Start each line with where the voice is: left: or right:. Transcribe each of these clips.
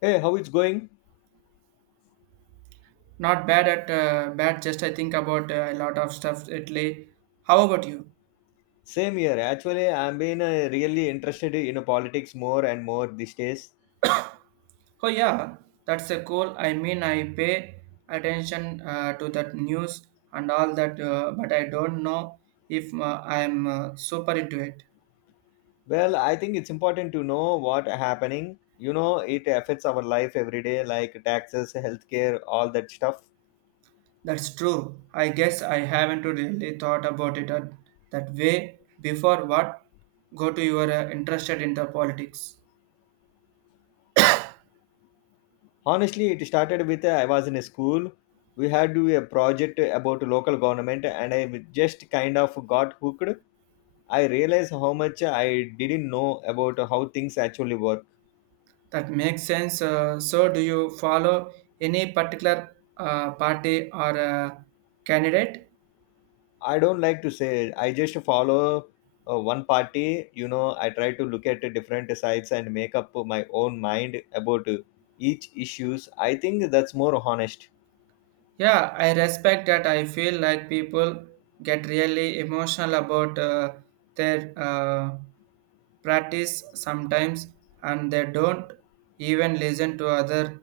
left: Hey, how it's going?
right: Not bad at bad. Just I think about a lot of stuff lately. How about you?
left: Same here. Actually, I've been really interested in politics more and more these days.
right: Oh yeah, that's a cool. I mean, I pay attention to that news and all that, but I don't know if I'm super into it.
left: Well, I think it's important to know what happening. You know, it affects our life every day, like taxes, healthcare, all that stuff.
right: That's true. I guess I haven't really thought about it at, that way before. What go to your interested in the politics?
left: Honestly, it started with I was in a school. We had to do a project about local government, and I just kind of got hooked. I realized how much I didn't know about how things actually work.
right: That makes sense. So, do you follow any particular party or candidate?
left: I don't like to say. I just follow one party. You know, I try to look at the different sides and make up my own mind about each issues. I think that's more honest.
right: Yeah, I respect that. I feel like people get really emotional about their practice sometimes and they don't even listen to other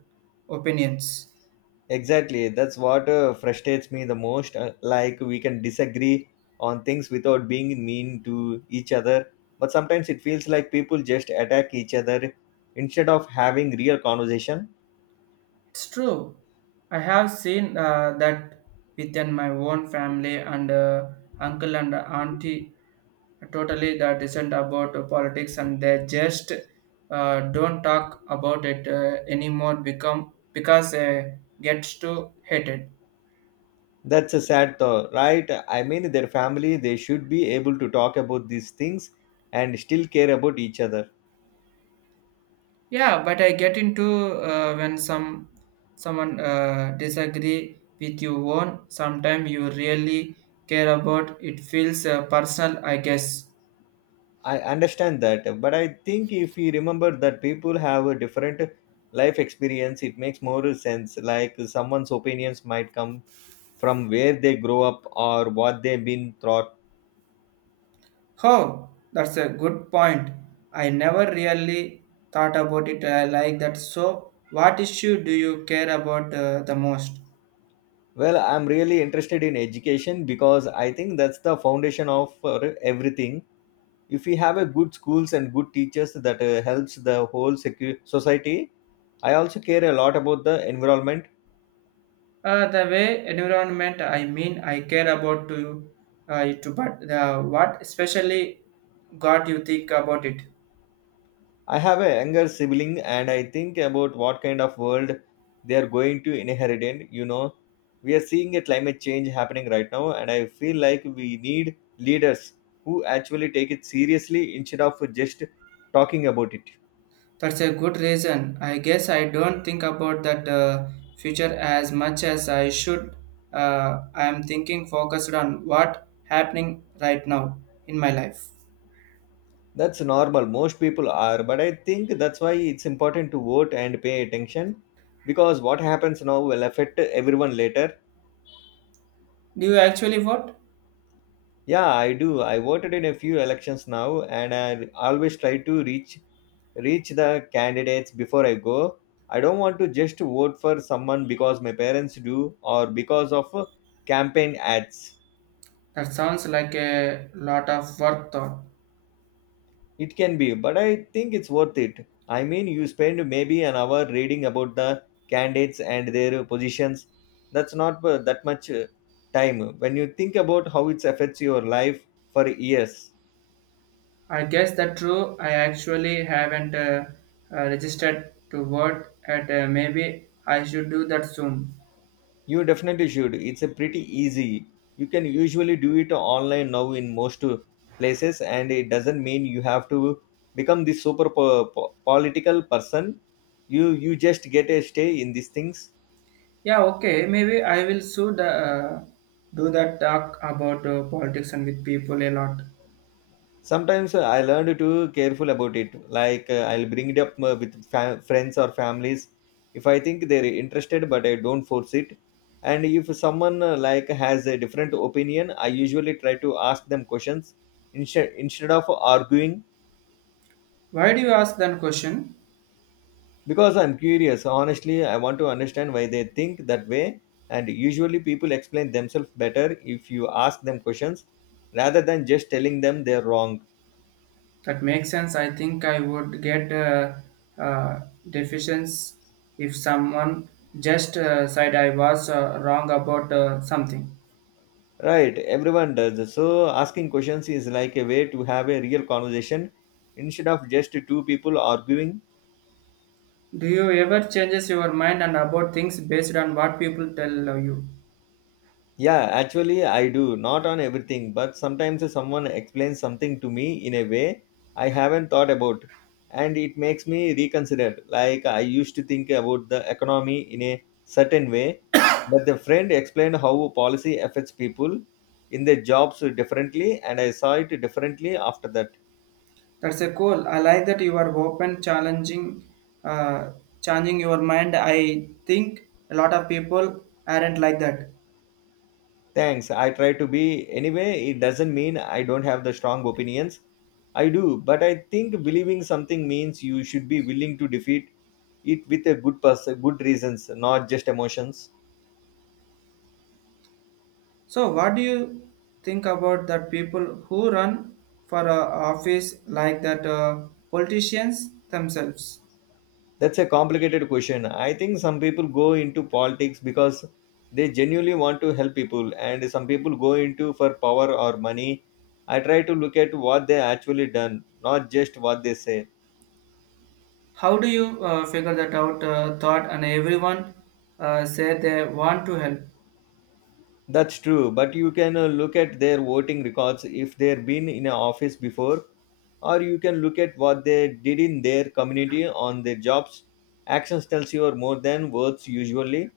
right: opinions.
left: Exactly, that's what frustrates me the most. Like we can disagree on things without being mean to each other, but sometimes it feels like people just attack each other instead of having real conversation.
right: It's true. I have seen that within my own family and uncle and auntie are totally the dissent about politics and they just don't talk about it anymore become because gets too hate
left: That's a sad thought, right? I mean, their family, they should be able to talk about these things and still care about each other.
right: yeah but I get into when someone disagree with you own sometimes you really care about it feels personal I guess.
left: I understand that, but I think if we remember that people have a different life experience, it makes more sense. Like someone's opinions might come from where they grow up or what they've been taught.
right: Oh, that's a good point. I never really thought about it like that. So, what issue do you care about the most?
left: Well, I'm really interested in education because I think that's the foundation of everything. If we have a good schools and good teachers, that helps the whole society. I also care a lot about the environment.
right: The way environment. I mean, I care about to it, but the what especially got you think about it.
left: I have a younger sibling and I think about what kind of world they are going to inherit in. You know, we are seeing a climate change happening right now, and I feel like we need leaders who actually take it seriously instead of just talking about it.
right: That's a good reason. I guess I don't think about that future as much as I should. I am thinking focused on what happening right now in my life.
left: That's normal, most people are, but I think that's why it's important to vote and pay attention because what happens now will affect everyone later.
right: Do you actually vote?
left: Yeah, I do. I voted in a few elections now, and I always try to reach the candidates before I go. I don't want to just vote for someone because my parents do or because of campaign ads.
right: That sounds like a lot of work, though.
left: It can be, but I think it's worth it. I mean, you spend maybe an hour reading about the candidates and their positions. That's not that much time when you think about how it affects your life for years.
right: I guess that's true. I actually haven't registered to vote at maybe I should do that soon.
left: You definitely should. It's a pretty easy. You can usually do it online now in most places, and it doesn't mean you have to become this super political person. You just get a stay in these things.
right: Yeah, okay, maybe I will soon do that talk about politics and with people a lot.
left: Sometimes I learned to careful about it. Like I'll bring it up with friends or families if I think they're interested, but I don't force it. And if someone like has a different opinion, I usually try to ask them questions instead of arguing.
right: Why do you ask that question?
left: Because I'm curious, honestly, I want to understand why they think that way. And usually, people explain themselves better if you ask them questions rather than just telling them they're wrong.
right: That makes sense. I think I would get uh, deficiencies if someone just said I was wrong about something.
left: Right, everyone does. So, asking questions is like a way to have a real conversation instead of just two people arguing.
right: Do you ever changes your mind and about things based on what people tell you?
left: Yeah, actually, I do. Not on everything, but sometimes someone explains something to me in a way I haven't thought about, and it makes me reconsider. Like, I used to think about the economy in a certain way, but the friend explained how policy affects people in their jobs differently, and I saw it differently after that.
right: That's a cool. I like that you are open, challenging, uh, changing your mind. I think a lot of people aren't like that.
left: Thanks. I try to be. Anyway, it doesn't mean I don't have the strong opinions. I do, but I think believing something means you should be willing to defeat it with a good person, good reasons, not just emotions.
right: So, what do you think about that people who run for office like that politicians themselves?
left: That's a complicated question. I think some people go into politics because they genuinely want to help people, and some people go into for power or money. I try to look at what they actually done, not just what they say.
right: How do you figure that out? Thought and everyone say they want to help.
left: That's true, but you can look at their voting records if they've been in a office before, or you can look at what they did in their community on their jobs. Actions tells you more than words usually.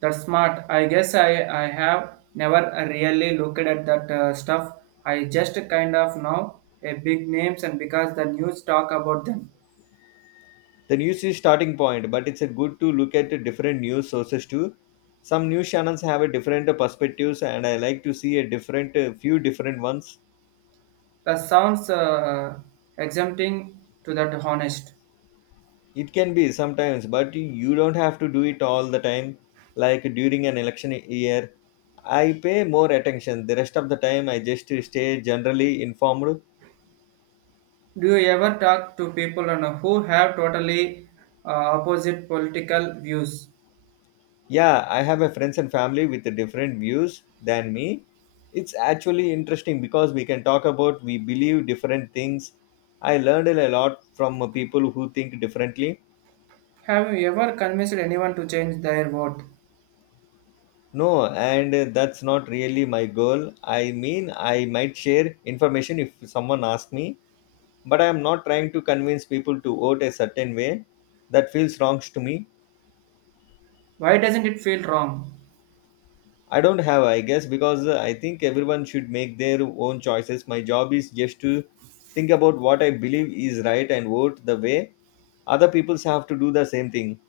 right: That's smart. I guess I have never really looked at that stuff. I just kind of know a big names and because the news talk about them.
left: The news is starting point, but it's a good to look at different news sources too. Some news channels have a different perspectives, and I like to see a different few different ones.
right: That sounds exempting to that honest.
left: It can be sometimes, but you don't have to do it all the time, like during an election year I pay more attention. The rest of the time, I just stay generally informed.
right: Do you ever talk to people and who have totally opposite political views?
left: Yeah, I have a friends and family with different views than me. It's actually interesting because we can talk about we believe different things. I learned a lot from people who think differently.
right: Have you ever convinced anyone to change their vote?
left: No, and that's not really my goal. I mean, I might share information if someone asks me, but I am not trying to convince people to vote a certain way. That feels wrong to me.
right: Why doesn't it feel wrong?
left: I don't have, I guess, because I think everyone should make their own choices. My job is just to think about what I believe is right and vote the way other people have to do the same thing.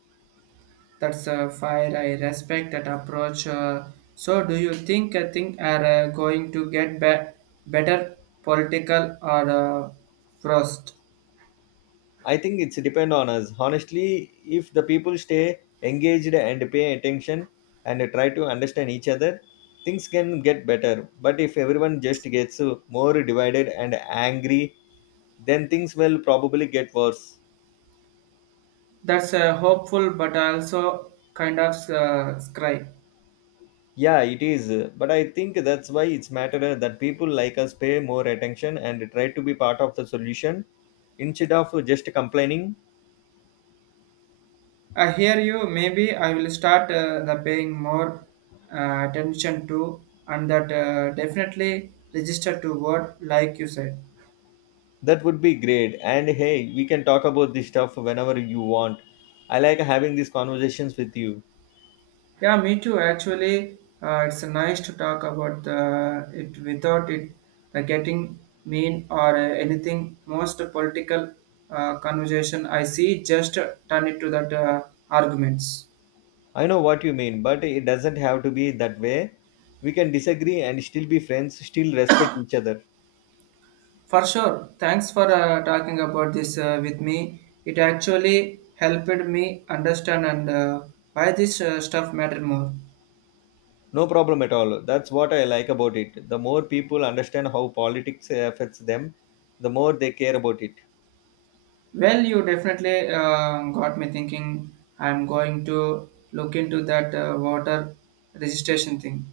right: That's fire. I respect that approach. So, do you think things are going to get better political or frost?
left: I think it's depend on us. Honestly, if the people stay engaged and pay attention and try to understand each other, things can get better. But if everyone just gets more divided and angry, then things will probably get worse.
right: That's hopeful, but also kind of scry.
left: Yeah, it is. But I think that's why it's matter that people like us pay more attention and try to be part of the solution instead of just complaining.
right: I hear you. Maybe I will start the paying more attention to, and that definitely register to vote, like you said.
left: That would be great. And hey, we can talk about this stuff whenever you want. I like having these conversations with you.
right: Yeah, me too. Actually, it's nice to talk about the, it without it the getting mean or anything. Most political conversation I see just turn it to that arguments.
left: I know what you mean, but it doesn't have to be that way. We can disagree and still be friends, still respect each other.
right: For sure. Thanks for talking about this with me. It actually helped me understand and why this stuff matter more.
left: No problem at all. That's what I like about it. The more people understand how politics affects them, the more they care about it.
right: Well, you definitely got me thinking. I'm going to look into that voter registration thing.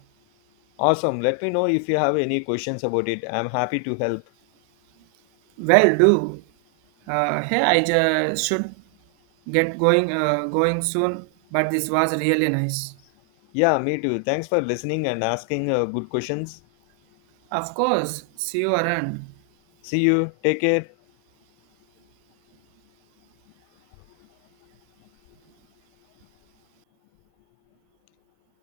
left: Awesome. Let me know if you have any questions about it. I'm happy to help.
right: Well, do. Hey, I just should get going going soon. But this was really nice.
left: Yeah, me too. Thanks for listening and asking good questions.
right: Of course, see you around.
left: See you. Take care.